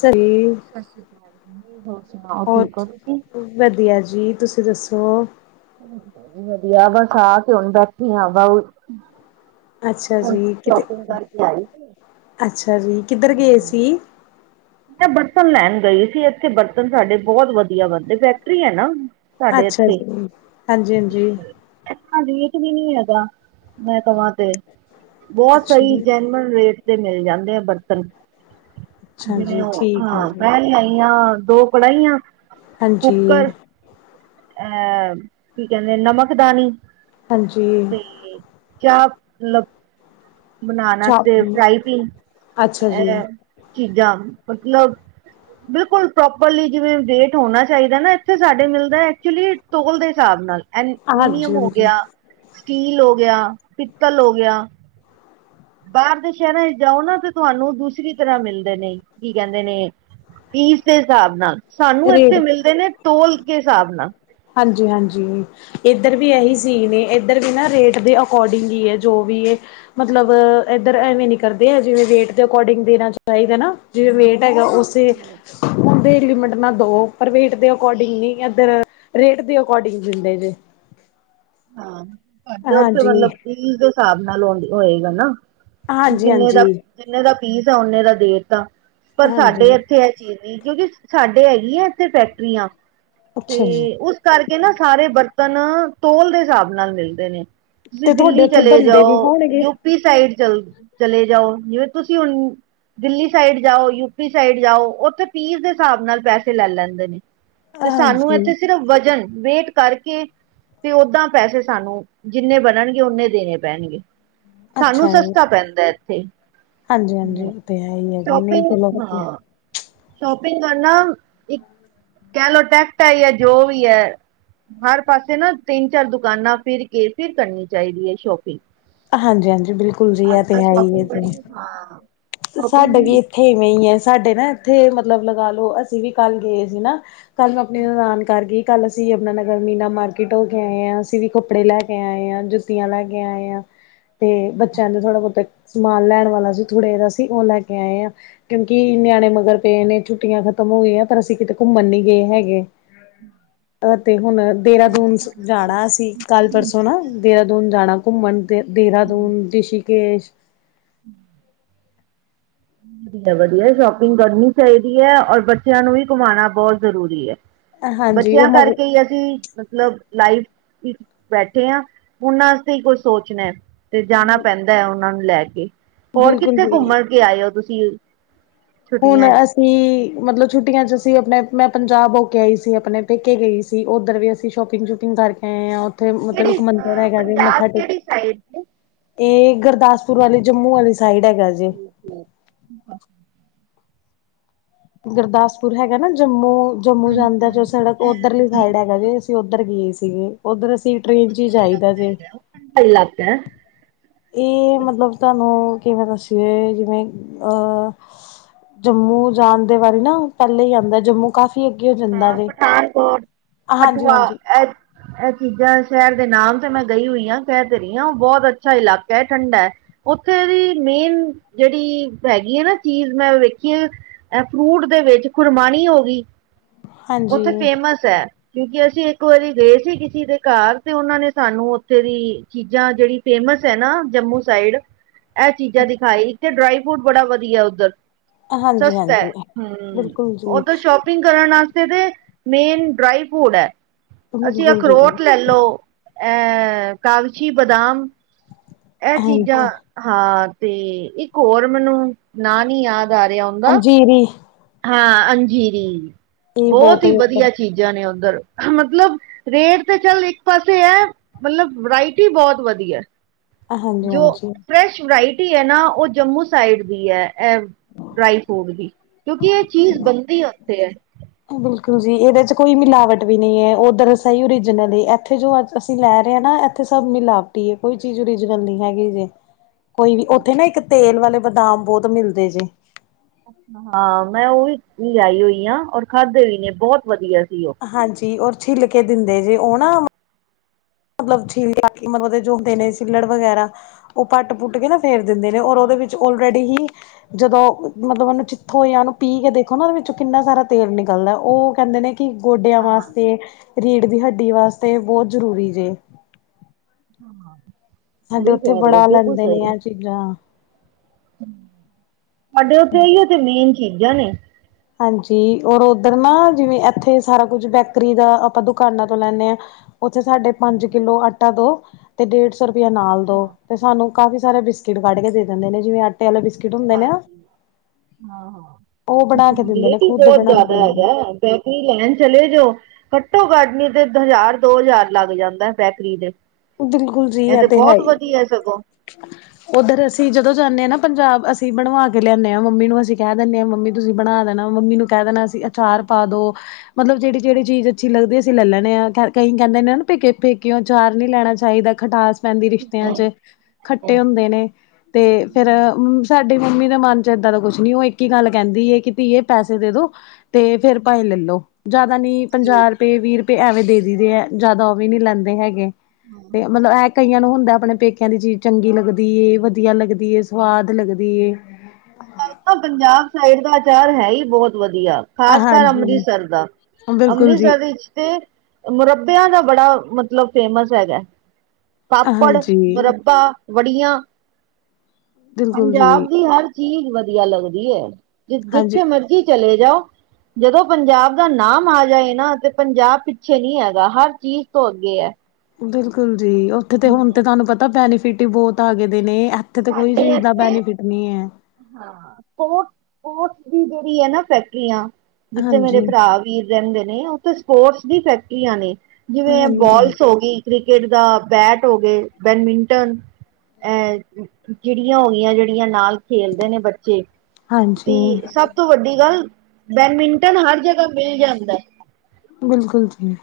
ਸਹੀ। ਸਤਿ ਸ਼੍ਰੀ ਅਕਾਲ ਹੋਰ ਸੁਣਾਓ ਹੋਰ ਠੀਕ ਹੋ ਤੁਸੀਂ? ਵਧੀਆ ਜੀ ਤੁਸੀਂ ਦੱਸੋ? ਵਧੀਆ ਅਗਰ ਸਥ ਹੁੰਦਾ ਤੀਆ ਦਾ। ਅੱਛਾ ਜੀ, ਕਿਤੇ ਕਰਕੇ ਆਈ ਅੱਛਾ ਜੀ ਕਿੱਧਰ ਗਏ ਸੀ? ਮੈ ਬਰਤਨ ਲੈਣ ਗਈ ਸੀ ਇੱਥੇ ਬਰਤਨ ਸਾਡੇ ਬਹੁਤ ਵਧੀਆ ਬਣਦੇ ਫੈਕਟਰੀ ਹੈ ਨਾ। ਸਾਡੇ ਅੱਛਾ ਜੀ ਹਾਂਜੀ ਹਾਂਜੀ। ਹਾਂਜੀ ਇਹ ਵੀ ਨੀ ਹੈਗਾ ਮੈਂ ਕਵਾਂ ਤੇ। ਬਹੁਤ ਅੱਛਾ ਸਹੀ ਜੀ ਜੈਨਉਨ ਰੇਟ ਤੇ ਮਿਲ ਜਾਂਦੇ ਆ ਬਰਤਨ। ਅੱਛਾ ਜਿਵੇਂ ਜੀ ਉਹ ਠੀਕ ਹੈ ਹਾਂ ਜੀ ਲੈ ਆਈਆਂ ਦੋ ਕੜਾਹੀਆਂ, ਹਾਂਜੀ ਕੁੱਕਰ। ਅਹ ਕੀ ਕਹਿੰਦੇ ਨਮਕਦਾਨੀ ਹਾਂਜੀ ਤੇ ਕਿਆ ਮਤਲਬ? ਬਣਾਣਾ ਤੇ ਸ਼ੋਪਿੰਗ, ਫਰਾਈ ਪੀਨ ਅੱਛਾ ਜੀ ਇਹ ਚੀਜ਼ਾਂ ਮਤਲਬ? ਬਿਲਕੁਲ ਪ੍ਰੋਪਰਲੀ ਜਿਵੇਂ ਰੇਟ ਹੋਣਾ ਚਾਹੀਦਾ ਨਾ ਇੱਥੇ ਸਾਡੇ ਮਿਲਦਾ ਐਕਚੁਲੀ ਟੋਲ ਦੇ ਹਿਸਾਬ ਨਾਲ। ਹਾਂਜੀ ਐਲਮੀਨੀਅਮ ਹੋ ਹਾਂਜੀ ਗਿਆ ਸਟੀਲ ਹੋ ਗਿਆ ਪਿੱਤਲ ਹੋ ਗਿਆ। ਬਾਹਰ ਦੇ ਸ਼ਹਿਰਾਂ ਚ ਜਾਓ ਨਾ ਤੇ ਤੁਹਾਨੂੰ ਦੂਸਰੀ ਤਰ੍ਹਾਂ ਮਿਲਦੇ ਨੇ ਕੀ ਕਹਿੰਦੇ ਨੇ? ਪੀਸ ਦੇ ਹਿਸਾਬ ਨਾਲ ਸਾਨੂੰ ਇੱਥੇ ਰੇਟ ਮਿਲਦੇ ਨੇ ਤੋਂਲ ਦੇ ਹਿਸਾਬ ਨਾਲ। ਹਾਂਜੀ ਹਾਂਜੀ ਇੱਧਰ ਵੀ ਇਹੀ ਸੀ ਨੇ। ਇੱਧਰ ਵੀ ਨਾ ਰੇਟ ਦੇ ਅਕੋਰਡਿੰਗਲੀ ਹੈ ਜੋ ਵੀ ਹੈ। ਮਤਲਬ ਇੱਧਰ ਐਵੇਂ ਨੀ ਕਰਦੇ ਆ ਜਿਵੇਂ ਵੇਟ ਦੇ ਅਕੋਰਡਿੰਗ ਦੇਣਾ ਚਾਹੀਦਾ ਨਾ ਜਿਵੇਂ ਵੇਟ ਹੈਗਾ ਉਸ? ਦੇ ਓਂਦੇ ਲਿਮਟ ਦੋ ਪਰ ਰੇਟ ਦੇ ਅਕੋਰਡਿੰਗ ਨ ਇਧਰ ਰੇਟ ਦੇ ਅਕੋਰਡਿੰਗ ਦਿੰਦੇ ਜੇ। ਹਾਂ ਸਾਡੇ ਉਥੇ ਹਾਂਜੀ, ਮਤਲਬ ਪੀਸ ਦੇ ਹਿਸਾਬ ਨਾਲ ਆ ਹੋਏਗਾ ਨਾ? ਜਿੰਨੇ ਦਾ, ਹਾਂਜੀ-ਹਾਂਜੀ। ਜਿੰਨੇ ਦਾ ਪੀਸ ਆ ਓਨੇ ਦਾ ਦੇ ਤਾ, ਪਰ ਸਾਡੇ ਹਾਂਜੀ, ਹਾਂਜੀ ਇੱਥੇ? [unintelligible] ਸਾਡੇ ਹੈਗੀ ਆ ਇੱਥੇ ਫੈਕਟਰੀਆਂ, ਤੇ ਅੱਛਾ ਜੀ ਉਸ ਕਰਕੇ ਨਾ, ਸਾਰੇ ਬਰਤਨ ਤੋਲ ਦੇ ਹਿਸਾਬ ਨਾਲ ਮਿਲਦੇ ਨੇ। ਤੁਸੀਂ ਤੇ ਤੁਹਾਡੇ ਦਿੱਲੀ ਉੱਥੇ ਚੱਲੇ ਬੰਦੇ ਵੀ ਜਾਓ, ਹੋਣਗੇ? ਯੂਪੀ ਸਾਈਡ ਚ, ਚੱਲੇ ਜਾਓ, ਜਿਵੇਂ ਤੁਸੀਂ ਹੁਣ। ਦਿੱਲੀ ਸਾਈਡ ਜਾਓ, ਯੂਪੀ ਸਾਈਡ ਜਾਓ, ਉੱਥੇ ਪੀਸ ਦੇ ਹਿਸਾਬ ਨਾਲ ਪੈਸੇ ਲੈ ਲੈਂਦੇ ਨੇ। ਤੇ ਸਾਨੂੰ ਹਾਂਜੀ, ਇੱਥੇ ਸਿਰਫ ਵਜ਼ਨ, ਵੇਟ ਕਰਕੇ। ਤੇ ਓਦਾਂ, ਪੈਸੇ ਸਾਨੂੰ, ਜਿੰਨੇ ਬਣਨਗੇ, ਓਨੇ ਦੇਣੇ ਪੈਣਗੇ। ਸਾਨੂੰ ਅੱਛਾ ਜੀ। ਸਸਤਾ ਪੈਂਦਾ ਇੱਥੇ, ਹਾਂਜੀ-ਹਾਂਜੀ ਹਾਂ ਉਹ ਤੇ ਹੈ ਹੀ ਹੈ ਜੀ ਨਹੀਂ ਚਲੋ ਸ਼ਪਿੰਗ ਵਧੀਆ। ਹਾਂ। ਸ਼ੋਪਿੰਗ ਕਰਨਾ, ਇੱਕ ਕਹਿ ਲਓ ਟੈਕਟ ਐ ਈ ਐ, ਜੋ ਵੀ ਐ, ਹਰ ਪਾਸੇ ਨਾ ਤਿੰਨ ਚਾਰ ਦੁਕਾਨਾਂ ਫਿਰ ਕੇ, ਫਿਰ ਕਰਨੀ ਚਾਹੀਦੀ ਹੈ ਸ਼ੋਪਿੰਗ। ਹਾਂਜੀ ਹਾਂਜੀ, ਬਿਲਕੁਲ ਜੀ, ਇਹ ਤੇ ਹੈ ਹੀ ਹੈ। ਹਾਂ। ਤੇ ਸਾਡੇ ਵੀ ਇੱਥੇ ਇਵੇਂ ਹੀ ਹੈ, ਸਾਡੇ ਨਾ ਇੱਥੇ, ਮਤਲਬ ਲਗਾ ਲਓ, ਅਸੀਂ ਵੀ ਕੱਲ੍ਹ ਗਏ ਸੀ ਨਾ। ਕੱਲ ਨੂੰ ਆਪਣੀ ਨਨਾਣ ਘਰ ਗੀ। ਕੱਲ ਅਸੀਂ ਯਮੁਨਾ ਨਗਰ ਮੀਨਾ ਮਾਰਕੀਟ ਹੋ ਕੇ ਆਏ ਆਂ, ਅਸੀਂ ਵੀ ਕੱਪੜੇ ਲੈ ਕੇ ਆਏ ਆਂ, ਜੁੱਤੀਆਂ ਲੈ ਕੇ ਆਏ ਆਂ। ਤੇ ਬੱਚਿਆਂ ਨੂੰ ਥੋੜ੍ਹਾ ਬਹੁਤਾ, ਸਮਾਨ ਲੈਣ ਵਾਲਾ ਸੀ, ਥੁੜੇ ਦਾ ਸੀ, ਉਹ ਲੈ ਕੇ ਆਏ ਹਾਂ। ਕਿਉਂਕਿ ਨਿਆਣੇ ਮਗਰ ਪਏ ਨੇ ਛੁੱਟੀਆਂ ਖਤਮ ਹੋ ਗਈਆਂ ਪਰ ਅਸੀਂ ਕਿਤੇ ਘੁੰਮਣ ਨੀ ਗਏ ਹੈਗੇ [inaudible] ਤੇ ਹੁਣ ਦੇਹਰਾਦੂਨ ਜਾਣਾ ਅਸੀਂ, ਕੱਲ੍ਹ ਪਰਸੋਂ ਨਾ, ਦੇਹਰਾਦੂਨ ਜਾਣਾ। ਘੁੰਮਣ ਦੇ ਦੇਹਰਾਦੂਨ, ਰਿਸ਼ਕੇਸ਼। [inaudible] ਵਧੀਐ ਸ਼ੋਪਿੰਗ ਕਰਨੀ ਚਾਹੀਦੀ ਐ ਔਰ ਬੱਚਿਆਂ ਨੂੰ ਵੀ ਘੁਮਾਉਣਾ ਬਹੁਤ ਜ਼ਰੂਰੀ ਐ। ਹਾਂਜੀ ਉਹ ਬੱਚਿਆਂ ਮਗ ਕਰਕੇ ਹੀ ਅਸੀਂ। ਮਤਲਬ, ਲਾਈਫ ਵਿੱਚ ਬੈਠੇ ਹਾਂ, ਉਹਨਾ ਵਾਸਤੇ ਹੀ ਕੁੱਝ ਸੋਚਣਾ ਏ। ਤੇ ਜਾਣਾ ਪੈਂਦਾ ਹੈ ਉਹਨਾਂ ਨੂੰ ਲੈ ਕੇ, ਹੋਰ ਬਿਲਕੁਲ ਕਿੱਥੇ ਜੀ ਘੁੰਮਣ ਕੇ ਆਏ ਹੋ ਤੁਸੀਂ। ਹੁਣ ਛੁੱਟੀਆਂ ਚ ਅਸੀਂ, ਮਤਲਬ ਛੁੱਟੀਆਂ ਚ ਅਸੀਂ ਆਪਣੇ, ਮੈਂ ਪੰਜਾਬ ਹੋ ਕੇ ਆਈ ਸੀ, ਆਪਣੇ ਪੇਕੇ ਗਈ ਸੀ ਉੱਧਰ ਵੀ ਅਸੀਂ ਸ਼ੋਪਿੰਗ ਸ਼ੂਪਿੰਗ ਕਰਕੇ ਆਏ ਹਾਂ। ਉੱਥੇ, ਮਤਲਬ ਇੱਕ ਮੰਦਿਰ ਹੈਗਾ ਜੇ ਮੱਥਾ ਟੇਕ ਇਹ ਗੁਰਦਾਸਪੁਰ ਵਾਲੀ, ਜੰਮੂ ਆਲੀ ਸਾਈਡ ਹੈਗਾ ਜੇ। [unintelligible] [inaudible] ਗੁਰਦਾਸਪੁਰ ਹੈਗਾ ਨਾ ਜੰਮੂ। ਜੰਮੂ ਜਾਂਦਾ ਜੋ ਸੜਕ, ਉੱਧਰਲੀ ਸਾਈਡ ਹੈਗਾ ਜੇ, ਅਸੀਂ ਉੱਧਰ ਗਏ ਸੀਗੇ, ਉੱਧਰ ਅਸੀਂ। ਟ੍ਰੇਨ ਚ ਹੀ ਜਾਈਦਾ ਜੇ। [unintelligible] ਇਹ ਮਤਲਬ ਤੁਹਾਨੂੰ ਕਿਵੇਂ ਦੱਸੀਏ ਜਿਵੇਂ ਅਹ। ਜੰਮੂ ਜਾਣ ਦੇ ਵੱਲ ਨਾ, ਪਹਿਲੇ ਹੀ ਆਉਂਦਾ ਜੰਮੂ। ਕਾਫੀ ਅੱਗੇ ਜ। [unintelligible] ਪਠਾਨਕੋਟ, ਕਠੂਆ, ਹਾਂਜੀ [unintelligible] ਇਹ ਚੀਜ਼ਾਂ ਸ਼ਹਿਰ ਦੇ ਨਾਮ ਤੇ ਮੈਂ ਗਈ ਹੋਈ ਆਂ ਕਹਿ ਤੇ ਰਹੀ ਹਾਂ, ਉਹ ਬਹੁਤ ਅੱਛਾ ਇਲਾਕਾ ਐ ਠੰਡਾ ਐ। ਉੱਥੇ ਦੀ ਮੇਨ ਜਿਹੜੀ, ਹੈਗੀ ਹੈ ਨਾ ਚੀਜ਼ ਮੈਂ ਵੇਖੀ ਏ। ਇਹ ਫਰੂਟ ਦੇ ਵਿੱਚ ਖੁਰਮਾਣੀ ਹੋ ਗਈ, ਉੱਥੇ ਹਾਂਜੀ ਫੇਮਸ ਐ। ਕਿਉਂਕਿ ਅਸੀਂ ਇੱਕ ਵਾਰੀ ਗਏ ਸੀ ਕਿਸੇ ਦੇ ਘਰ ਤੇ ਉਹਨਾਂ ਨੇ ਸਾਨੂੰ ਉੱਥੇ ਦੀ, ਚੀਜ਼ਾਂ ਜਿਹੜੀ। ਫੇਮਸ ਹੈ ਨਾ ਜੰਮੂ ਸਾਈਡ। ਇਹ ਚੀਜ਼ਾਂ ਦਿਖਾਈ, ਇੱਕ ਤੇ ਡਰਾਈ ਫਰੂਟ ਬੜਾ ਵਧੀਆ ਉੱਧਰ। ਹਾਂਜੀ ਸਸਤਾ ਹੈ, ਹਾਂਜੀ ਹੂੰ ਬਿਲਕੁਲ ਜੀ ਉਧਰ ਸ਼ੋਪ। ਸ਼ਪਿੰਗ ਕਰਨ ਆਸਤੇ ਤੇ, ਮੇਨ ਡਰਾਈ ਫੂਟ ਐ ਅਸੀਂ ਬਿਲਕੁਲ ਜੀ ਅਖਰੋਟ ਲੈ ਲੋ। ਐਹ ਕਾਗਚੀ ਬਾਦਾਮ। ਇਹ ਚੀਜ਼ਾਂ, ਹਾਂਜੀ ਹਾਂ, ਤੇ ਇੱਕ ਹੋਰ ਮੈਨੂੰ, ਨਾਂ ਨੀ ਯਾਦ ਆ ਰਿਹਾ। ਉਹਦਾ ਅੰਜੀਰੀ ਵੀ। ਹਾਂ, ਅੰਜੀਰੀ ਇਹ ਬੋਤ ਬਹੁਤ ਹੈ ਈ ਉੱਧਰ ਵਧੀਆ ਚੀਜ਼। ਜਾ ਨੇ ਓਧਰ ਮਤਲਬ ਰੇਟ ਤੇ ਚੱਲ ਇੱਕ ਪਾਸੇ ਹੈ ਮਤਲਬ ਵਰਾਇਟੀ ਬੋਤ ਵਧੀਆ ਹਾਂਜੀ ਜੋ ਹਾਂਜੀ ਫਰੈਸ਼ ਵਰਾਇਟੀ। ਹੈ ਨਾ ਉਹ ਜੰਮੂ ਸਾਈਡ ਦੀ ਹੈ ਇਹ ਡਰਾਈ ਫਰੂਟ ਦੀ। ਕਿਉਂਕਿ ਏ ਚੀਜ਼ ਬਣਦੀ ਉੱਥੇ ਐ। ਬਿਲਕੁਲ ਜੀ ਇਹਦੇ ਚ ਕੋਈ ਮਿਲਾਵਟ ਵੀ ਨਹੀਂ ਹੈ ਉਓਧਰਸਾਈ ਓਰੀਜਨਲ ਇੱਥੇ ਜੋ ਅੱਜ। ਅਸੀਂ ਲੈ ਰੇ ਅਤਨਾ ਇੱਥੇ ਸਭ ਮਿਲਾਵਟੀ ਐ ਕੋਈ ਚੀਜ਼ ਓਰੀਜਨਲ ਨੀ ਹੈਗੀ ਜੀ। ਕੋਈ ਵੀ ਉੱਥੇ ਨਾ ਇੱਕ ਤੇਲ ਵਾਲੇ ਬਦਾਮ ਬਹੁਤ ਮਿਲਦੇ ਜੇ। ਹਾਂ ਮੈਂ ਉਹ ਵੀ ਵੀ ਆਈ ਹੋਈ ਹ ਔਰ ਖਾਧੇ ਵੀ ਨੇ ਬਹੁਤ ਵਧੀਆ ਸੀ ਉਹ। ਹਾਂਜੀ ਉਹ ਛਿੱਲ ਕੇ ਦਿੰਦੇ ਜੇ ਉਹ ਨਾ। ਮਤਲਬ [unintelligible] ਜੋ ਹੁੰਦੇ ਨੇ ਸਿੱਲੜ ਵਗੈਰਾ ਉਹ ਪੱਟ ਪੁੱਟ ਕੇ ਨਾ। ਫੇਰ ਦਿੰਦੇ ਨੇ ਔਰ ਉਹਦੇ ਵਿੱਚ ਓਲਰੇਡੀ ਹੀ। ਜਦੋਂ ਮਤਲਬ ਉਹਨੂੰ ਚਿੱਥੋਂ ਜਾਂ ਉਹਨੂੰ ਪੀ ਕੇ ਦੇਖੋ ਨਾ ਉਹਦੇ ਵਿੱਚੋਂ ਕਿੰਨਾ ਸਾਰਾ ਤੇਲ ਨਿਕਲਦਾ ਉਹ ਕਹਿੰਦੇ ਨੇ। ਕਿ ਗੋਡੇਆਂ ਵਾਸਤੇ, ਰੀੜ ਦੀ ਹੱਡੀ ਵਾਸਤੇ ਬੋਹਤ ਜਰੂਰੀ ਜੇ। [inaudible] ਸਾਡੇ ਸਹੀ ਓਥੇ ਕਹਿ ਰਹੇ ਹੋ ਬੜਾ ਬਿਲਕੁਲ ਲੈਂਦੇ ਨੇ ਸਹੀ। ਆ ਚੀਜ਼ਾਂ। ਸਾਡੇ ਉੱਥੇ ਇਹੀ ਉਥੇ ਮੇਨ ਚੀਜ਼ਾਂ ਨੇ। ਹਾਂਜੀ ਔਰ ਉੱਧਰ ਨਾ ਜਿਵੇਂ ਇੱਥੇ ਸਾਰਾ ਕੁਝ ਬੇਕਰੀ ਦਾ ਆਪਾਂ ਦੁਕਾਨਾਂ ਤੋਂ ਲੈਦੇ ਹਾਂ। ਉਓਥੇ ਸਾਡੇ ਪੰਜ ਕਿਲੋ ਆਟਾ ਦੋ ਤੇ ਡੇਢ ਸੌ ਰੁਪਇਆ ਨਾਲ ਦੋ ਤੇ ਸਾਨੂੰ ਕਾਫੀ ਸਾਰੇ ਬਿਸਕਿਟ ਕੱਢ ਕੇ ਦੇ ਦਿੰਦੇ ਨੇ ਜਿਵੇਂਟੇ ਬਿਸ ਹਾਂ ਉਹ ਹਾਂ ਬਣਾ ਕੇ ਦਿੰਦੇ ਨੇ ਵੇਟ ਹੀ ਖੁਦ ਬਹੁਤ ਬਣਾਉਂਦੇ ਜਿਆਦਾ ਨੇ ਹੈਗੈ। ਬੈਕਰੀ ਲਾਈਨ ਚਲੇ ਜਾਓ। ਘੱਟੋ ਘੱਟ ਨੀ ਤੇ ਹਜ਼ਾਰ ਦੋ ਹਜ਼ਾਰ ਲੱਗ ਜਾਂਦਾ ਬੈਕਰੀ ਦੇ। ਬਿਲਕੁਲ ਜੀ ਇਹ ਤੇ ਹੈ ਬਹੁਤ ਹੀ। ਵਧੀਆ ਸਗੋਂ। ਓਧਰ ਅਸੀਂ ਜਦੋਂ ਜਾਂਣੇ ਆਂ ਨਾ ਪੰਜਾਬ ਅਸੀਂ ਬਣਵਾ ਕੇ ਲੇਆਣੇ ਆਂ ਮੰਮੀ ਨੂੰ ਅਸੀਂ ਕੇਹ ਦੇਣੇ ਆਂ ਮੰਮੀ ਤੁਸੀਂ ਬਣਾ ਦੇਣਾ ਮੰਮੀ ਨੂੰ ਕੈ ਦੇਣਾ ਅਸੀਂ ਅਚਾਰ ਪਾ ਦੋ ਮਤਲਬ ਜੇੜੀ, ਜੇੜੀ ਚੀਜ ਅੱਛੀ ਲੱਗਦੀ ਅਸੀਂ ਲਲ ਲੈਣੇ ਆ ਕਈ ਕੈਂਦੇ ਨੇ ਨਾ ਪੇਕੇ, ਪੇਕੋਯੋ ਅਚਾਰ ਨਈ ਲੈਣਾ ਚਾਹੀਦਾ, ਖਟਾਸ ਪੈਂਦੀ ਰਿਸ਼ਤਿਆਂ ਚ, ਖੱਟੇ ਹੁੰਦੇ ਨੇ ਤੇ ਫੇਰ ਮ ਸਾਡੀ ਮੰਮੀ ਦੇ ਮਨ ਚ ਏਦਾਂ ਦਾ ਕੁਛ ਨੀ, ਓ ਇੱਕ ਈ ਗੱਲ ਕੈਂਦੀ ਏ ਕਿ ਧੀਏ ਪੈਸੇ ਦੇ ਦੋ ਤੇ ਫੇਰ ਪਾਏ ਲਲੋ। ਜਾਦਾ ਨੀ ਪੰਜਾ ਰੁਪਏ, ਵੀਰ ਰੁਪਏ, ਐਵੇਂ ਦੇ ਦਈ ਦੇ ਐ ਜਾਦਾ ਓ ਵੀ ਨੀ ਲੈਂਦੇ ਹੈਗੇ। ਤੇ ਮਲਬ ਏਹ ਕਈਆਂ ਨੂੰ ਹੁੰਦਾ ਆਪਣੇ ਪੇਕਿਆਂ ਦੀ ਚੀਜ਼ ਚੰਗੀ ਲੱਗਦੀ ਏ, ਵਧੀਆ ਲੱਗਦੀ ਏ, ਸਵਾਦ ਲੱਗਦੀ ਏ। ਪੰਜਾਬ ਸਾਈਡ ਦਾ ਆਚਾਰ ਹੈ ਹੀ ਬਹੁਤ ਵਧੀਆ। ਖਾਸ ਕਰ ਹਾਂਜੀ, ਅੰਮ੍ਰਿਸਰ ਦਾ, ਬਿਲਕੁਲ ਜੀ, ਅੰਮ੍ਰਿਸਰ ਇੱਚ ਤੇ ਮੁਰੱਬਿਆਂ ਦਾ ਬੜਾ ਮਤਲਬ ਫੇਮਸ ਹੈਗਾ। ਪਾਪੜ, ਹਾਂਜੀ, ਬੂਰੱਬਾ, ਵੜੀਆਂ ਬਿਲਕੁਲ ਪੰਜਾਬ ਜੀ। ਦੀ ਹਰ ਚੀਜ਼ ਵਧੀਆ ਲੱਗਦੀ ਹੈ ਜ ਹਾਂਜੀ, ਜਿੱਥੇ ਮਰਜ਼ੀ ਚਲੇ ਜਾਓ ਜਦੋਂ ਪੰਜਾਬ ਦਾ ਨਾਮ ਆ ਜਾਏ ਨਾ ਤੇ ਪੰਜਾਬ ਪਿੱਛੇ ਨਹੀਂੀ ਹੈਗਾ ਹਰ ਚੀਜ਼ ਤੋਂ ਅੱਗੇ ਹੈ। ਬਿਲਕੁਲ ਜੀ ਉੱਥੇ ਤੇ ਹੁਣ ਤੇ ਤੁਹਾਨੂੰ ਪਤਾ ਬੈਨੀਫਿਟ ਹੀ ਬਹੁਤ ਆ ਗਏ ਦੇ ਨੇ। ਏਥੇ ਤੇ ਕੋਈ ਚੀਜ਼ ਦਾ ਬੈਨੀਫਿਟ ਨਹੀਂ ਏ। ਹਾਂ ਸੋਟੋਟ ਦੀ ਜਿਹੜੀ ਆ ਨਾ ਫੈਕਟਰੀਆਂ ਜਿੱਥੇ ਮੇਰੇ ਹਾਂਜੀ। ਭਰਾ ਵੀਰ ਰਹਿੰਦੇ ਨੇ ਉੱਥੇ ਸਪੋਰਟਸ ਦੀ ਫੈਕਟਰੀਆਂ ਨੇ ਜਿਵੇਂ ਹਾਂਜੀ, ਬੋਲਸ ਹੋ ਗਈ। ਕ੍ਰਿਕਟ ਦਾ ਬੈਟ ਹੋ ਗਏ ਬੈਡਮਿੰਟਨ ਅ। ਚਿੜੀਆਂ ਹੋ ਗਈਆਂ ਜਿਹੜੀਆਂ ਨਾਲ ਖੇਲਦੇ ਨੇ ਬੱਚੇ ਹਾਂਜੀ, ਤੇ ਸਭ ਤੋਂ ਵੱਡੀ ਗੱਲ ਬੈਡਮਿੰਟਨ ਹਰ ਜਗ੍ਹਾ ਮਿਲ ਜਾਂਦੈ। ਬਿਲਕੁਲ ਜੀ।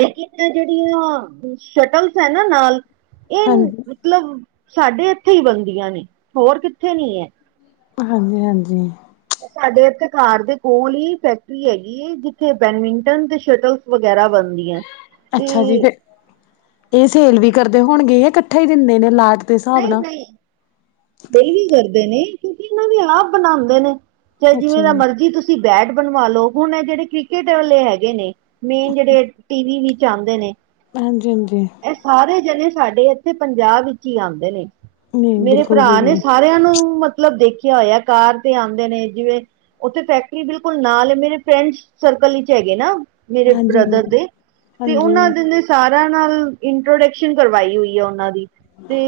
ਲਕਿ ਜਿਹੜੀਆਂ ਸ਼ਟਲਸ ਹੈ ਨਾ ਨਾਲ ਇਹ ਹਾਂਜੀ। ਮਤਲਬ ਸਾਡੇ ਇੱਥੇ ਹੀ ਬਣਦੀਆਂ ਨੇ ਹੋਰ ਕਿੱਥੇ ਨੀ ਹੈ। ਹਾਂਜੀ, ਹਾਂਜੀ। ਸਾਡੇ ਇੱਥੇ ਘਾਰ ਦੇ ਕੋਲ ਹੀ ਫੈਕਟਰੀ ਹੈਗੀ ਏ ਜਿੱਥੇ ਬੈਡਮਿੰਟਨ ਤੇ ਸ਼ਟਲ ਵਗੈਰਾ ਬਨ ਅੱਛਾ ਜੀ, ਫੇ ਏਹ ਸੇਲ ਵੀ ਕਰਦੇ ਹੋਣਗੇ ਯਾ ਕੱਠਾ ਹੀ ਦਿੰਦੇ ਨੇ ਲਾਟ ਦੇ ਹਿਸਾਬ ਨਈ, ਨਾਲ, ਨਈ, [unintelligible] ਕਰਦੇ ਨੇ ਕਿਯੂਕਿ ਏਨਾਂ ਵੀ ਆਪ ਬਣਾਂਦੇ ਨੇ। ਚਾਹੇ ਅੱਛਾ ਜਿਵੇਂ ਦਾ ਜੀ, ਮਰਜੀ ਤੁਸੀ ਬੈਟ ਬਨਵਾ ਲਓ। ਹੁਨ ਏਹ ਜੇੜੇ ਕ੍ਰਿਕਟ ਵਾਲੇ ਹੈਗੇ ਨੇ। ਮੇਨ ਜੇੜੇ ਟੀਵੀ ਵਿੱਚ ਆਂਦੇ ਨੇ ਹਾਂਜੀ, ਹਾਂਜੀ। ਏਹ ਸਾਰੇ ਜਨੇ ਸਾਡੇ ਏਥੇ ਪੰਜਾਬ ਵਿੱਚ ਹੀ ਆਂਦੇ ਨੇ। ਨਹੀਂ ਮੇਰੇ ਬਿਲਕੁਲ ਜੀ ਭਰਾ ਨੇ ਸਾਰੇਆਂ ਨੂੰ ਮਤਲਬ ਦੇਖਿਆ ਹੋਇਆ ਕਾਰ ਤੇ ਆਂਦੇ ਨੇ ਜਿਵੇ ਓਥੇ ਫੈਕਟਰੀ ਬਿਲਕੁਲ ਨਾਲ ਏ। ਮੇਰੇ ਫਰੈਂਡ ਸਰਕਲ ਵਿਚ ਹੈਗੇ ਨਾ। ਮੇਰੇ ਹਾਂਜੀ ਬ੍ਰਦਰ ਦੇ ਹਾਂਜੀ ਤੇ ਹਾਂਜੀ ਓਨਾਂ ਦੇ ਸਾਰਾ ਨਾਲ ਇੰਟਰੋਡਕਸ਼ਨ ਕਰਵਾਈ ਹੋਈ ਆ ਓਨਾਂ ਦੀ ਤੇ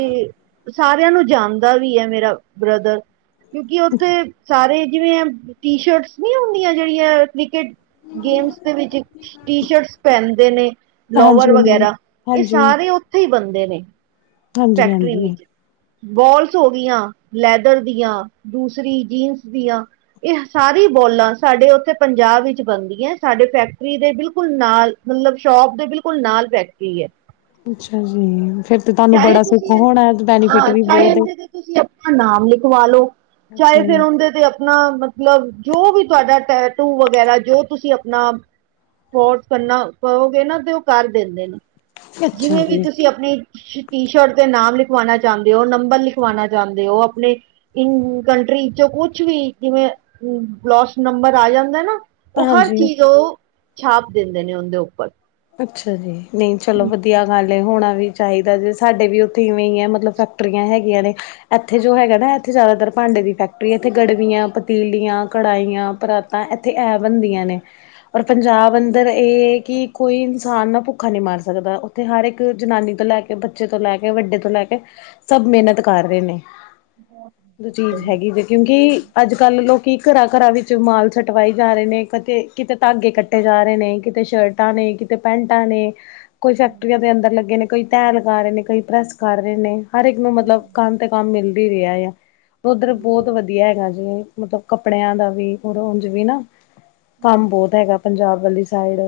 ਸਾਰੇਆਂ ਨੂੰ ਜਾਨਦਾ ਵੀ ਐ ਮੇਰਾ ਬ੍ਰਦਰ ਕੇਉਂਕਿ ਓਥੇ ਸਾਰੇ ਜਿਵੇਂ ਟੀ ਸ਼ਰਟਸ ਨੀ ਹੁੰਦੀਆਂ ਜਿਹੜੀਆਂ ਕ੍ਰਿਕਟ ਗੇਮਸ ਦੇ ਵਿੱਚ ਟੀ ਸ਼ਰਟਸ ਪੈਨਦੇ ਨੇ, ਹਾਂਜੀ ਲੋਵਰ ਵਗੈਰਾ ਇਹ ਹਾਂਜੀ ਸਾਰੇ ਓਥੇ ਹੀ ਬੰਦੇ ਨੇ ਹਾਂਜੀ ਫੈਕਟਰੀ ਹਾਂਜੀ ਵਿੱਚ। ਬੋਲਸ ਹੋ ਗਈਆਂ, ਲੈਦਰ ਦੀਆਂ, ਦੂਸਰੀ ਜੀਨਸ ਦੀਆਂ ਏਹ ਸਾਰੀ ਬੋਲਾਂ ਸਾਡੇ ਓਥੇ ਪੰਜਾਬ ਵਿੱਚ ਬਨਦੀਆ। ਸਾਡੇ ਫੈਕਟਰੀ ਦੇ ਬਿਲਕੁਲ ਨਾਲ ਮਤਲਬ ਸ਼ੋਪ ਦੇ ਬਿਲਕੁਲ ਨਾਲ ਫੈਕਟਰੀ ਐ। ਅੱਛਾ ਜੀ ਫੇਰ ਤੇ ਤੁਹਾਨੂੰ ਚਾਏ ਬੜਾ ਸੁੱਖ ਤੁਸੀ, ਹੋਣਾ ਬੈਨੀਫਿਟ ਹਾਂ ਵੀ ਚਾਏ ਬਹੁਤ ਏ ਏਂਦੇ ਤੇ ਤੁਸੀ ਅਪਨਾ ਨਾਮ ਲਿਖਵਾ ਲਓ। ਅੱਛਾ ਚਾਹੇ ਫੇਰ ਜੀ ਓਂਦੇ ਤੇ ਆਪਣਾ ਮਤਲਬ, ਜੋ ਵੀ ਤੁਹਾਡਾ ਟੈ ਟੂ ਵਗੈਰਾ ਜੋ ਤੁਸੀਂ ਅਪਣਾ ਫੋਰਸ ਕਰਨਾ, ਕਹੋਗੇ ਨਾ ਤੇ ਓ ਕਰ ਦਿੰਦੇ ਨੇ। ਅੱਛਾ ਜਿਵੇ ਵੀ ਜੀ ਤੁਸੀ ਅਪਣੀ ਟੀ ਸ਼ਰਟ ਤੇ ਨਾਮ ਲਿਖਵਾਨਾ ਚਾਂਦੇ ਓ, ਨੰਬਰ ਲਿਖਵਾਨਾ ਚਾਂਦੇ ਓ, ਆਪਨੇ ਇ ਕੰਟਰੀ ਚੋਂ ਕੁਛ ਵੀ ਜਿਵੇਂ ਲੋਸ ਨੰਬਰ ਆ ਜਾਂਦਾ ਨਾ ਉਹ ਹਰ ਹਾਂਜੀ ਚੀਜ਼ ਉਹ ਛਾਪ ਦਿੰਦੇ ਨੇ ਉਹਦੇ ਉਪਰ ਅਛਾ ਜੀ ਨਹੀ ਚਲੋ ਵਧੀਆ ਵਾਲੇ ਹੋਣਾ ਵੀ ਚਾਹੀਦਾ ਜੇ ਸਾਡੇ ਵੀ ਉਥੇ ਇਵੇਂ ਹੀ ਹੈ। ਮਤਲਬ ਫੈਕਟਰੀਆਂ ਹੈਗੀਆਂ ਨੇ ਇਥੇ ਜੋ ਹੈਗਾ ਨਾ ਇਥੇ ਜ਼ਿਆਦਾਤਰ ਭਾਂਡੇ ਦੀ ਫੈਕਟਰੀ ਇਥੇ ਗੜਵੀਆਂ ਪਤੀਲੀਆਂ ਕੜਾਈਆਂ ਪਰਾਤਾ ਤਾਂ ਇਥੇ ਐ ਬਣਦੀਆਂ ਨੇ ਪਰਰ ਪੰਜਾਬ ਅੰਦਰ ਇਹ ਕਿ ਕੋਈ ਇ ਖਾਨ ਨੂੰ ਭੁੱਖਾ ਨਹੀਂ ਮਰ ਸਕਦਾ ਉਥੇ ਹਰ ਇਕ ਜਨਾਨੀ ਤੋਂ ਲੈ ਕੇ ਬੱਚੇ ਤੋਂ ਲੈ ਕੇ ਵੱਡੇ ਤੋਂ ਲੈ ਕੇ ਸਭ ਮਿਹਨਤ ਕਰ ਰਹੇ ਨੇ ਹਾਂ [inaudible] ਚੀਜ਼ ਹੈਗੀ ਜੇ ਕਿਉਕਿ ਅਜ ਕਲ ਲੋਕੀ ਘਰਾਂ- ਘਰਾਂ ਵਿਚ ਮਾਲ ਸਛਟਵਾਏ ਜਾ ਰਹੇ ਨੇ ਕਦੇ ਕਿਤੇ ਧਾਗੇ ਕਟੇ ਜਾ ਰਹੇ ਨੇ ਕਿਤੇ ਸ਼ਰਟਾਂ ਨੇ ਕਿਤੇ ਪੈਂਟਾਂ ਨੇ ਕੋਈ ਫੈਕਟਰੀਆਂ ਦੇ ਅੰਦਰ ਲੱਗੇ ਨੇ ਕਈ ਤੈ ਲਗਾ ਰਹੇ ਨੇ ਕਈ ਪ੍ਰੈੱਸ ਕਰ ਰਹੇ ਨੇ ਹਰ ਇਕ ਨੂੰ ਮਤਲਬ ਕਮ ਤੇ ਕੰਮ ਮਿਲ ਵੀ ਰਿਯਾ ਆ। ਓਧਰ ਬੋਤ ਵ ਦੀਆ ਹੈਗਾ ਜੇ, ਮਤਲਬ ਕੱਪੜੇਆਂ ਦਾ ਵੀ, ਉਂਝ ਵੀ ਨਾ ਕੰਮ ਬੋਤ ਹੈਗਾ ਪੰਜਾਬ ਵਾਲੀ ਸਾਈਡ।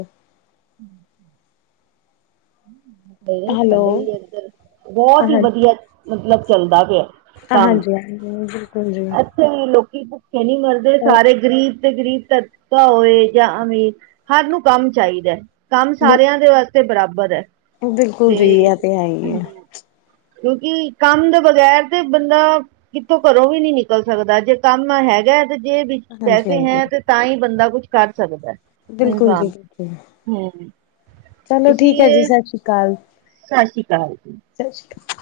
[unintelligible] ਹੈਲੋ ਬਹੁਤ ਹਾਂ ਈ ਵਧੀਆ ਮਤਲਬ ਚੱਲਦਾ ਪੇਆ। ਹਾਂਜੀ, ਹਾਂਜੀ, ਬਿਲਕੁਲ ਜੀ। ਲੋਕੀ ਭੁੱਖੇ ਨੀ ਮਰਦੇ, ਸਾਰੇ ਗਰੀਬ ਤੇ ਗਰੀਬ ਤਤਕਾ ਹੋਏ ਜਾ ਅਮੀਰ, ਹਰ ਨੂੰ ਕੰਮ ਚਾਈਦਾ। ਕੰਮ ਸਾਰੇਆ ਦੇ ਵਾਸਤੇ ਬਰਾਬਰ ਐ। ਬਿਲਕੁਲ ਜੀ, ਐ ਤੇ ਹੈ ਹੀ ਏ। ਕੇਉਂਕਿ ਕੰਮ ਦੇ ਬਗੈਰ ਤੇ ਬੰਦਾ ਕਿੱਥੋ ਘਰੋਂ ਵੀ ਨੀ ਨਿਕਲ ਸਕਦਾ, ਜੇ ਕੰਮ ਹੈਗਾ ਤੇ ਜੇਬ ਚ ਹਾਂਜੀ ਪੈਸੇ ਹਾਂਜੀ ਹੈ ਤੇ ਤਾਂ ਹੀ ਬੰਦਾ ਕੁਛ ਕਰ ਸਕਦਾ ਬਿਲਕੁਲ ਜੀ ਇਨਸਾਨ। ਬਿਲਕੁਲ ਹੂੰ, ਚਲੋ ਇਸ ਠੀਕ ਹੈ ਜੀ ਲਿਏ ਸਤਿ ਸ਼੍ਰੀ ਅਕਾਲ ਸਤਿ ਸ਼੍ਰੀ ਅਕਾਲ ਜੀ ਸਤਿ ਸ਼੍ਰੀ ਅਕਾਲ